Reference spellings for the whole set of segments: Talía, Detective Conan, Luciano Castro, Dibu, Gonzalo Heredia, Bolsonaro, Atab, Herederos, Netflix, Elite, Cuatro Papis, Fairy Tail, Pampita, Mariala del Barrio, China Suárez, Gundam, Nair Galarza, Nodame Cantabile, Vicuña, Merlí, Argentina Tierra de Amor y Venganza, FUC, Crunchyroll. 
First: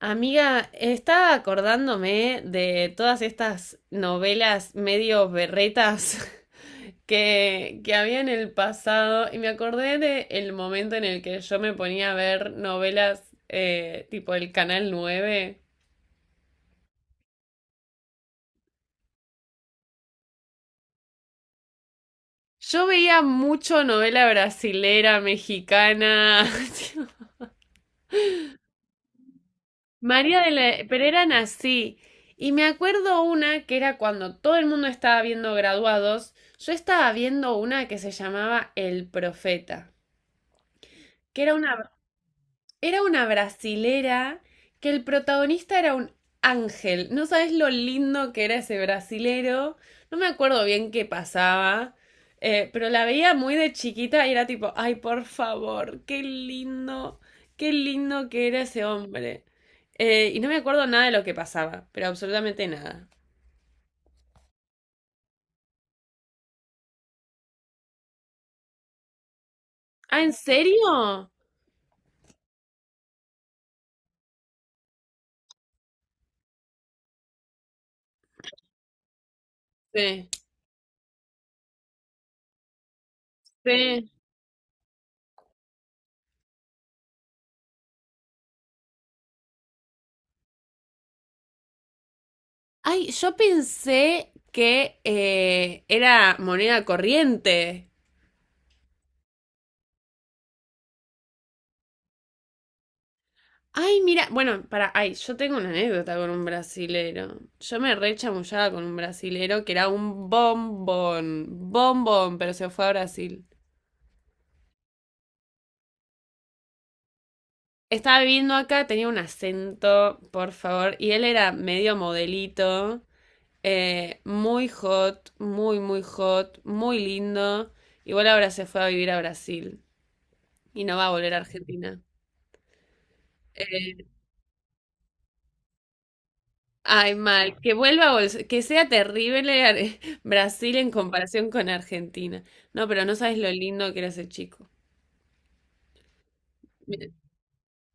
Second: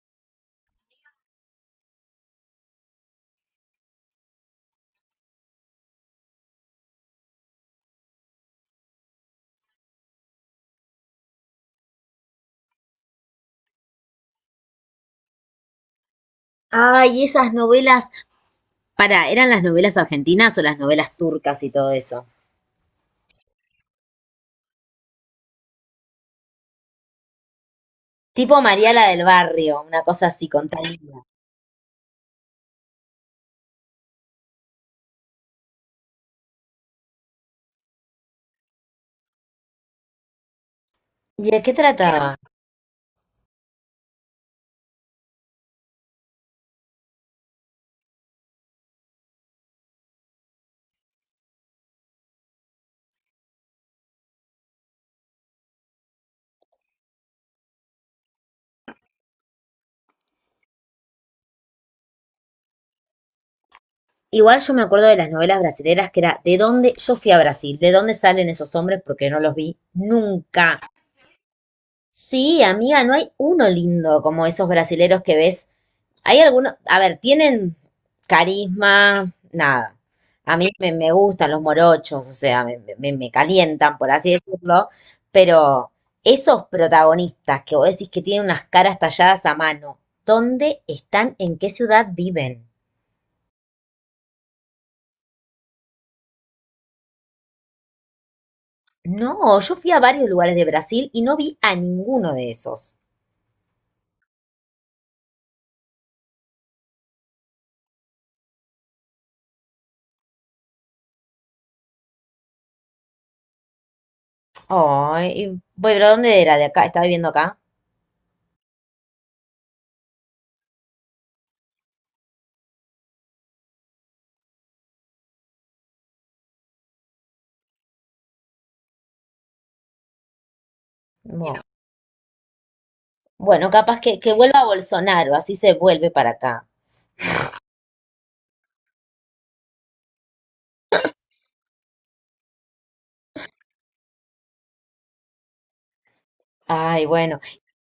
Amiga, estaba acordándome de todas estas novelas medio berretas que había en el pasado y me acordé de el momento en el que yo me ponía a ver novelas tipo el Canal nueve. Ay, esas novelas. Para, ¿eran las novelas argentinas o las novelas turcas y todo eso? Yo veía mucho novela brasilera, mexicana. Tipo Mariala del Barrio, una cosa María así de con la... Pero Talía. eran. Y me acuerdo una que era cuando todo el mundo estaba viendo graduados, yo estaba viendo una que se llamaba El Profeta, que ¿Y era de una, qué trataba? era una brasilera que el protagonista era un ángel. No sabes lo lindo que era ese brasilero. No me acuerdo bien qué pasaba. Pero la veía muy de chiquita y era tipo, ay, por favor, qué lindo que era ese hombre. Y no me acuerdo nada de lo que pasaba, pero absolutamente nada. Igual yo me acuerdo de las novelas brasileras que era de dónde yo fui a Brasil, de dónde salen esos hombres porque no los vi Ah, ¿en nunca. serio? Sí, amiga, no hay uno lindo como esos brasileros que ves. Hay algunos, a ver, tienen carisma, nada. Sí, A mí me gustan los morochos, o sea, me calientan, sí. por así decirlo, pero esos protagonistas que vos decís que tienen unas caras talladas a mano, ¿dónde están? ¿En qué ciudad viven? Ay, yo pensé que era moneda corriente. No, yo fui a varios lugares de Brasil y no vi a ninguno de esos. Ay, mira, bueno, para, ay, yo tengo una anécdota con un brasilero. Yo me re chamullaba con un brasilero que era un bombón, bombón, pero se fue a Brasil. Ay, y- bueno, pero ¿dónde era de acá? ¿Estaba viviendo acá? Estaba viviendo acá, tenía un acento, por favor, y él era medio modelito, muy hot, muy hot, muy lindo. Igual ahora se fue a vivir a Brasil y no va a volver a No. Argentina. Bueno, capaz que, vuelva a Bolsonaro, así se vuelve para acá. Ay, mal, que vuelva, Bols- que sea terrible Ar- Brasil en comparación con Argentina. No, pero no sabes lo lindo que era ese chico. Ay, Mi- bueno.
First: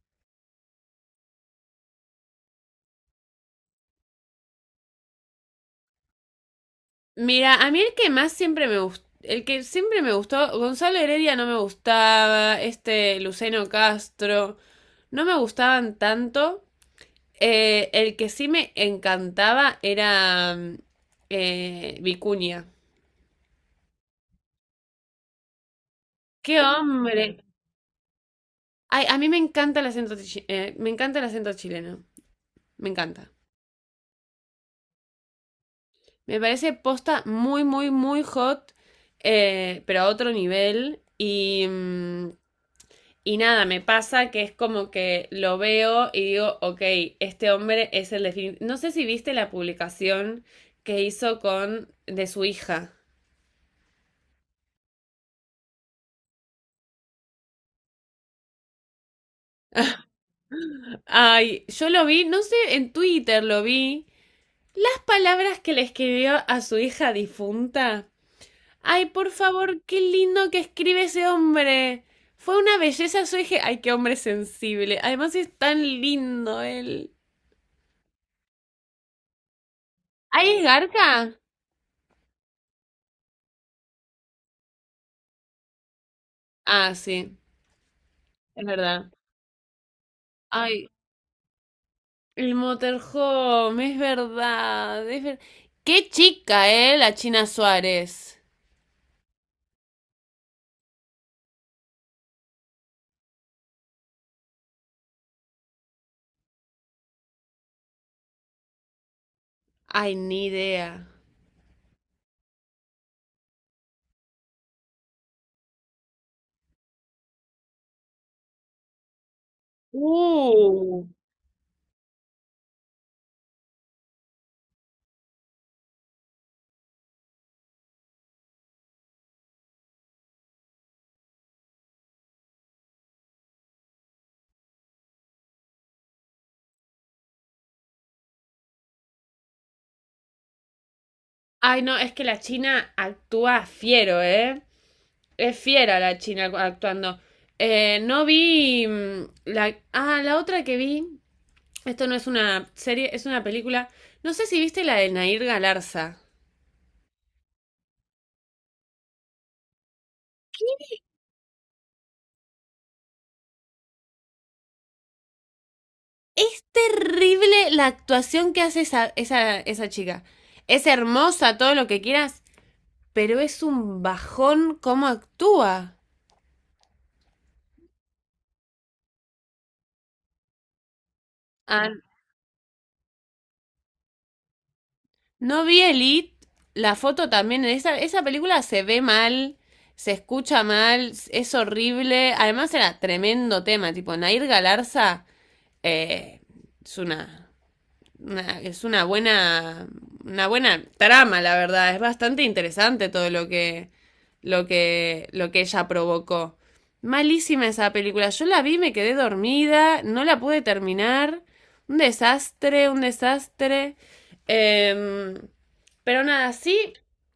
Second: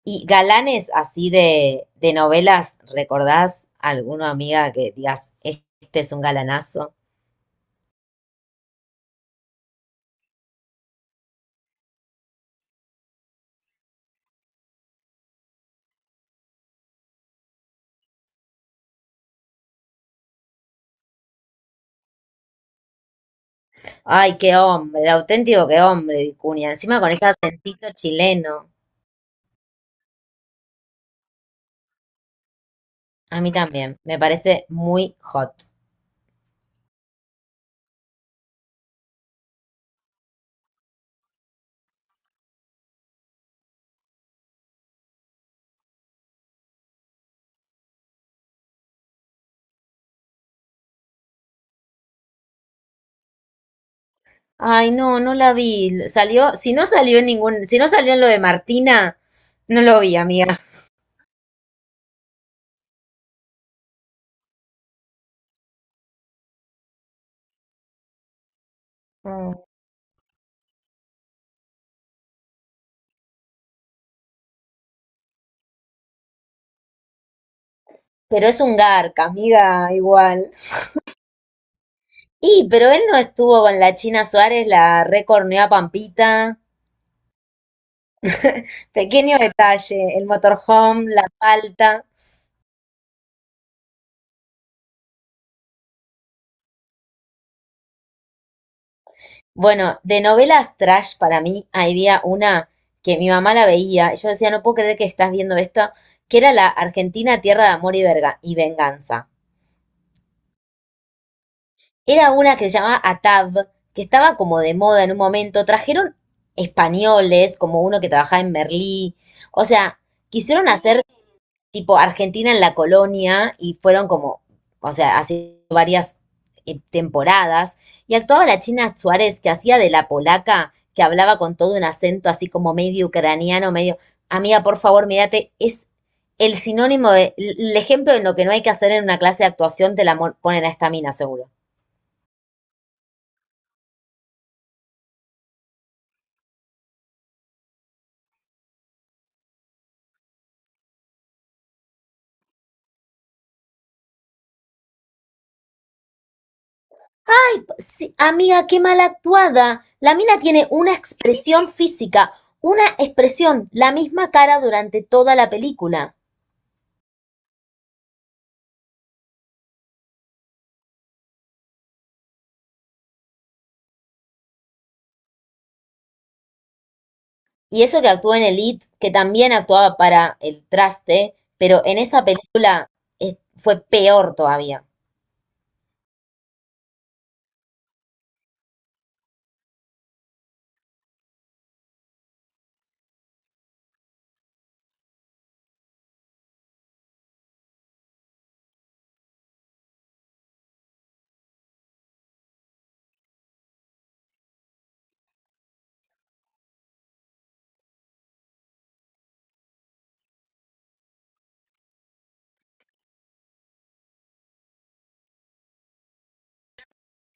Y galanes así de novelas, ¿recordás alguna amiga que digas, este es un galanazo? Mira, a mí el que más siempre me gustó, el que siempre me gustó, Gonzalo Heredia no me gustaba, este Luceno Castro, no me gustaban tanto. El que sí me encantaba era Vicuña. Ay, qué hombre, el auténtico qué hombre, ¡Qué Vicuña. Encima con ese hombre! acentito chileno. Ay, a mí me encanta el acento, chi- me encanta el acento chileno, me encanta. A mí también, me parece muy hot. Me parece posta muy hot, pero a otro nivel. Y, y nada, me pasa que es como que lo veo y digo, ok, este hombre es el definitivo. No sé si viste la publicación que hizo con de su hija. Ay, no, no la vi. Salió, si no salió en ningún, si no salió en lo de Martina, no lo vi, amiga. Ay, yo lo vi, no sé, en Twitter lo vi. Las palabras que le escribió a su hija difunta. Ay, por Mm. favor, qué lindo que escribe ese hombre. Fue una belleza, yo dije, ay, qué hombre sensible. Además es tan lindo él. Pero es un garca, amiga, igual. ¿Ay, es Garca? Y, pero él no estuvo con la China Suárez, la recorneó a Pampita. Ah, sí, es verdad. Pequeño detalle, el Ay, motorhome, la palta. el Motorhome, es verdad. Es ver- qué chica, la China Suárez. Bueno, de novelas trash para mí había una que mi mamá la veía y yo decía, no puedo creer que estás viendo esto, que era la Argentina Tierra de Amor y, Verga- y Venganza. Ay, ni idea. Era una que se llamaba Atab, que estaba como de moda en un momento. Trajeron españoles, como uno que trabajaba en Merlí. O sea, quisieron Uh. hacer tipo Argentina en la colonia y fueron como, o sea, hace varias temporadas y actuaba la China Suárez que hacía de la polaca que hablaba con todo un acento así como medio ucraniano, medio, amiga, por favor, mírate, es el sinónimo de, el ejemplo de lo que no hay que hacer en una clase de actuación, te la mon- ponen a esta mina, seguro. Ay, no, es que la China actúa fiero, ¿eh? Es fiera la China actuando. No vi la... Ah, la otra que vi. Esto no es una serie, es una película. No sé si viste la de Nair Galarza. Sí, amiga, qué mal actuada. La mina tiene una expresión física, una expresión, la misma cara durante toda la película. Es terrible la actuación que hace esa esa chica. Es hermosa, todo lo que quieras, pero es un bajón cómo actúa. Y eso que actuó en Elite, que también actuaba para el traste, pero Ah, en esa película es- fue peor todavía. no vi Elite, la foto también, esa película se ve mal, se escucha mal, es horrible. Además era tremendo tema, tipo Nair Galarza, eh, es una- es una buena trama, la verdad. Es bastante interesante todo lo que ella provocó. Malísima esa película. Yo la vi, me quedé dormida, no la pude terminar. Un desastre, un desastre. Em, pero nada, sí,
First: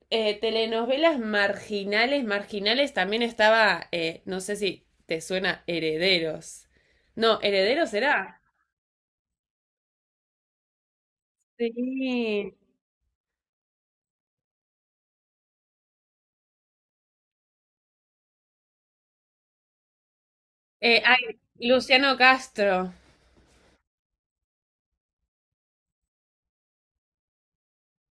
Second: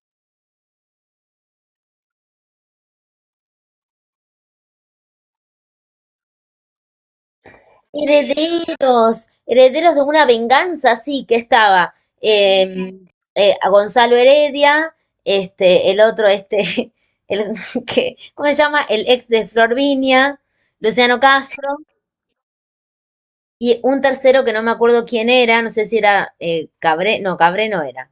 telenovelas marginales, marginales también estaba, no sé si te suena Herederos. No, Herederos era. Herederos, herederos de una venganza, sí, que estaba Sí. eh, a Gonzalo Heredia, este, el otro, este, el, que, ¿cómo se llama? El ex de Florvinia, Luciano Ay, Castro, Luciano Castro. y un tercero que no me acuerdo quién era, no sé si era Cabré no era.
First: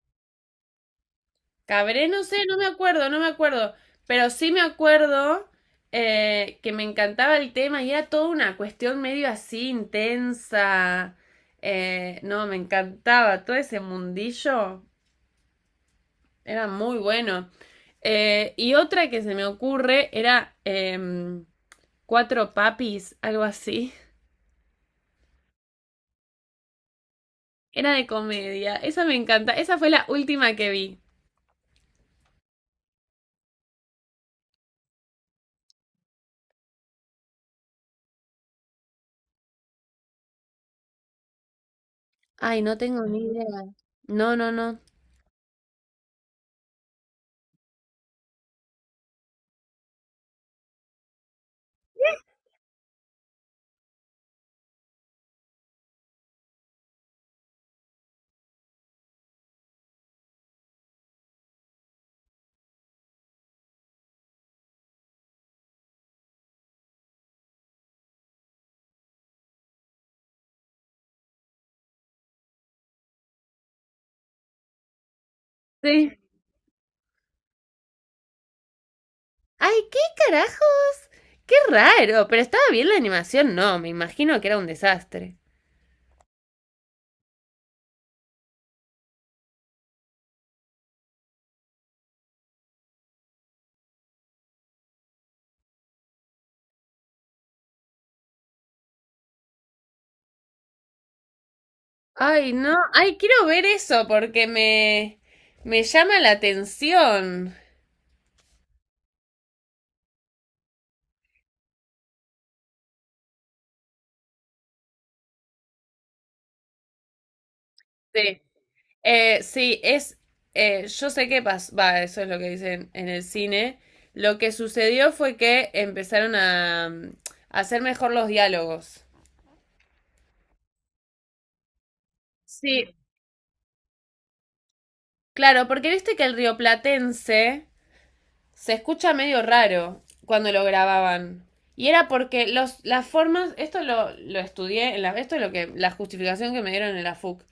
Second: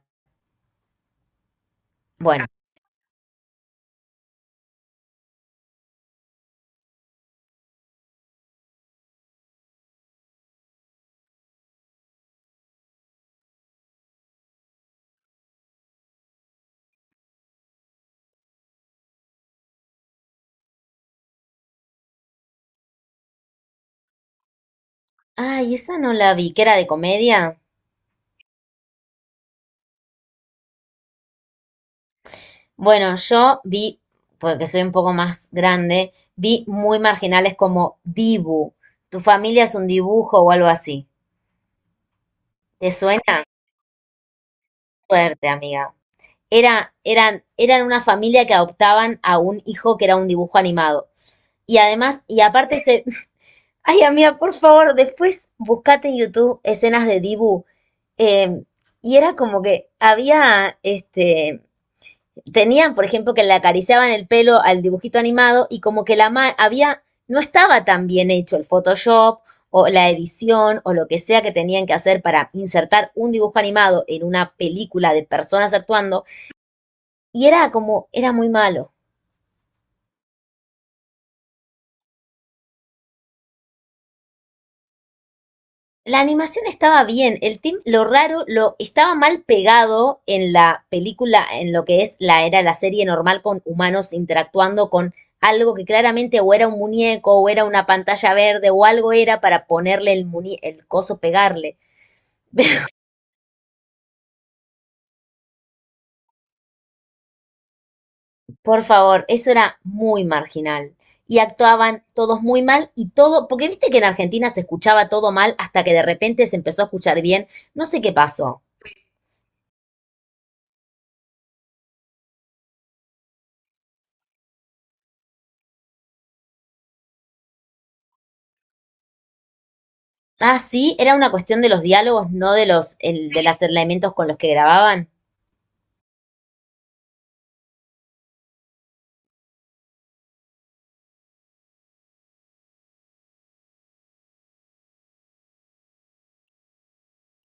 Cabré, no sé, Bueno, no me acuerdo, no me acuerdo. Pero sí me acuerdo que me encantaba el tema y era toda una cuestión medio así intensa. No, me encantaba. Todo ese mundillo era muy bueno. Y otra que se me ocurre era Cuatro Papis, algo así. ay, esa no la vi, que era de comedia. Era de comedia. Esa me encanta. Esa fue la última que vi. Bueno, yo vi, porque soy un poco más grande, vi muy marginales como Dibu. ¿Tu familia es un dibujo o algo así? Ay, no ¿Te tengo ni suena? idea. No, no, no. Suerte, amiga. Eran, eran una familia que adoptaban a un hijo que era un dibujo animado. Y además, y aparte se... Ay, amiga, por favor, después buscate en YouTube escenas de Dibu. Eh, y era como que había, este, tenían, por ejemplo, que le acariciaban el pelo al dibujito animado y como que la ma- había, no estaba tan bien hecho el Photoshop o la edición o lo que sea que tenían que hacer para insertar un dibujo animado en una película de personas Sí. actuando y era como, era muy malo. ¡Ay, qué carajos! ¡Qué raro! Pero estaba bien la animación, no, me imagino que era un desastre. La animación estaba bien, el team, lo raro, lo estaba mal pegado en la película, en lo que es la era la serie normal con humanos interactuando con algo que claramente o era un muñeco o era una pantalla verde o algo era para ponerle el muñe- el coso pegarle. Ay, no, ay, quiero ver eso porque me llama la atención. Por favor, eso era muy marginal. Y actuaban todos muy mal y todo, porque viste que en Argentina se escuchaba todo mal hasta que de repente se empezó a escuchar bien. No sé qué Sí, pasó. Sí, yo sé qué pasó, va, eso es lo que dicen en el cine. Lo que sucedió fue que empezaron a, a hacer mejor los diálogos. Ah, sí, era una cuestión de los diálogos, no de Sí, los, el- de los elementos con los que grababan. claro, porque viste que el rioplatense se escucha medio raro cuando lo grababan. Y era porque las formas, esto lo estudié, esto es lo que, la justificación que me dieron en la FUC,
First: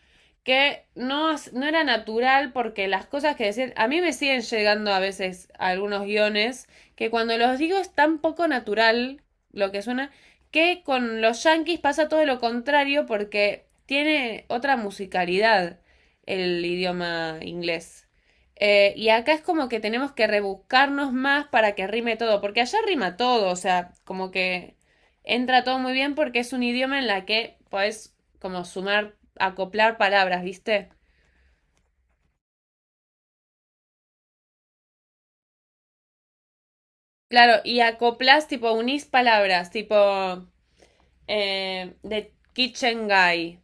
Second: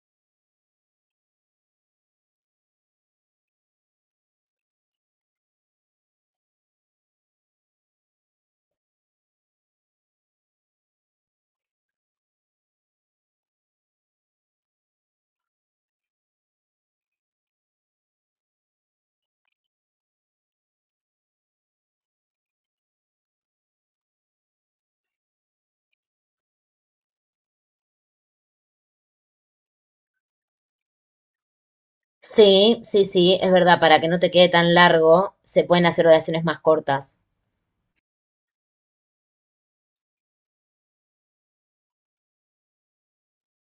que no, no era natural porque las cosas que decían, a mí me siguen llegando a veces a algunos guiones que cuando los digo es tan poco natural lo que suena, que con los yankees pasa todo lo contrario porque tiene otra musicalidad el idioma inglés. Y acá es como que tenemos que rebuscarnos más para que rime todo, porque allá rima todo, o sea, como que entra todo muy bien porque es un idioma en la que podés como sumar, acoplar palabras, ¿viste? Sí, sí, sí, es verdad, para que no te quede tan largo, se pueden hacer oraciones más cortas. Claro, y acoplas, tipo, unís palabras, tipo, the kitchen guy,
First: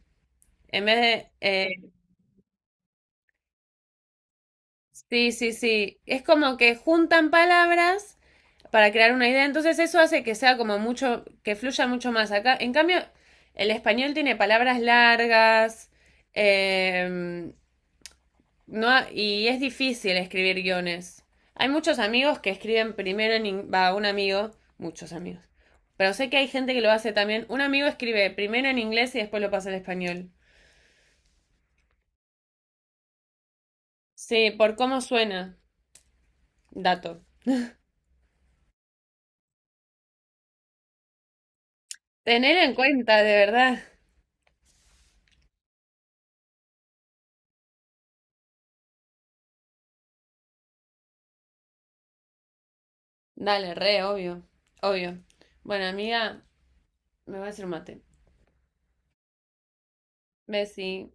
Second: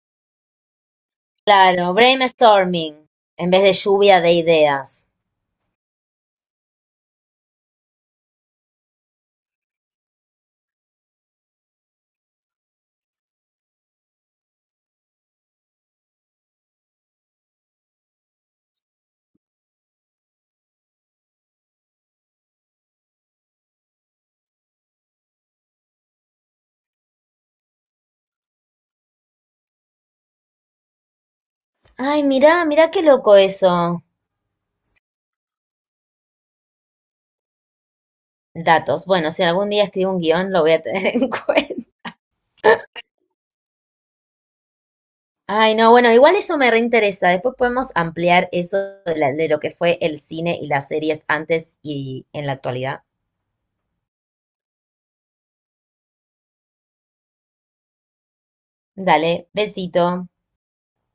en vez de... Claro, brainstorming, en vez de lluvia de ideas. sí, sí, sí, es como que juntan palabras para crear una idea. Entonces eso hace que sea como mucho, que fluya mucho más acá. En cambio, el español tiene palabras largas, eh, no, y es difícil escribir guiones. Hay muchos amigos que escriben primero en... Va, un amigo, muchos amigos. Pero sé que hay gente que lo hace también. Un amigo escribe primero en inglés y después lo pasa al español. Ay, mirá, mirá qué loco eso. Sí, por cómo suena. Dato. Datos. Bueno, si algún día escribo un guión, lo voy a tener en cuenta. Tener en cuenta, de verdad. Ay, no, bueno, igual eso me reinteresa. Después podemos ampliar eso de, la- de lo que fue el cine y las series antes y en la actualidad. Dale, re, obvio. Obvio. Bueno, amiga, me va a hacer un mate. Dale, besito. Bessie.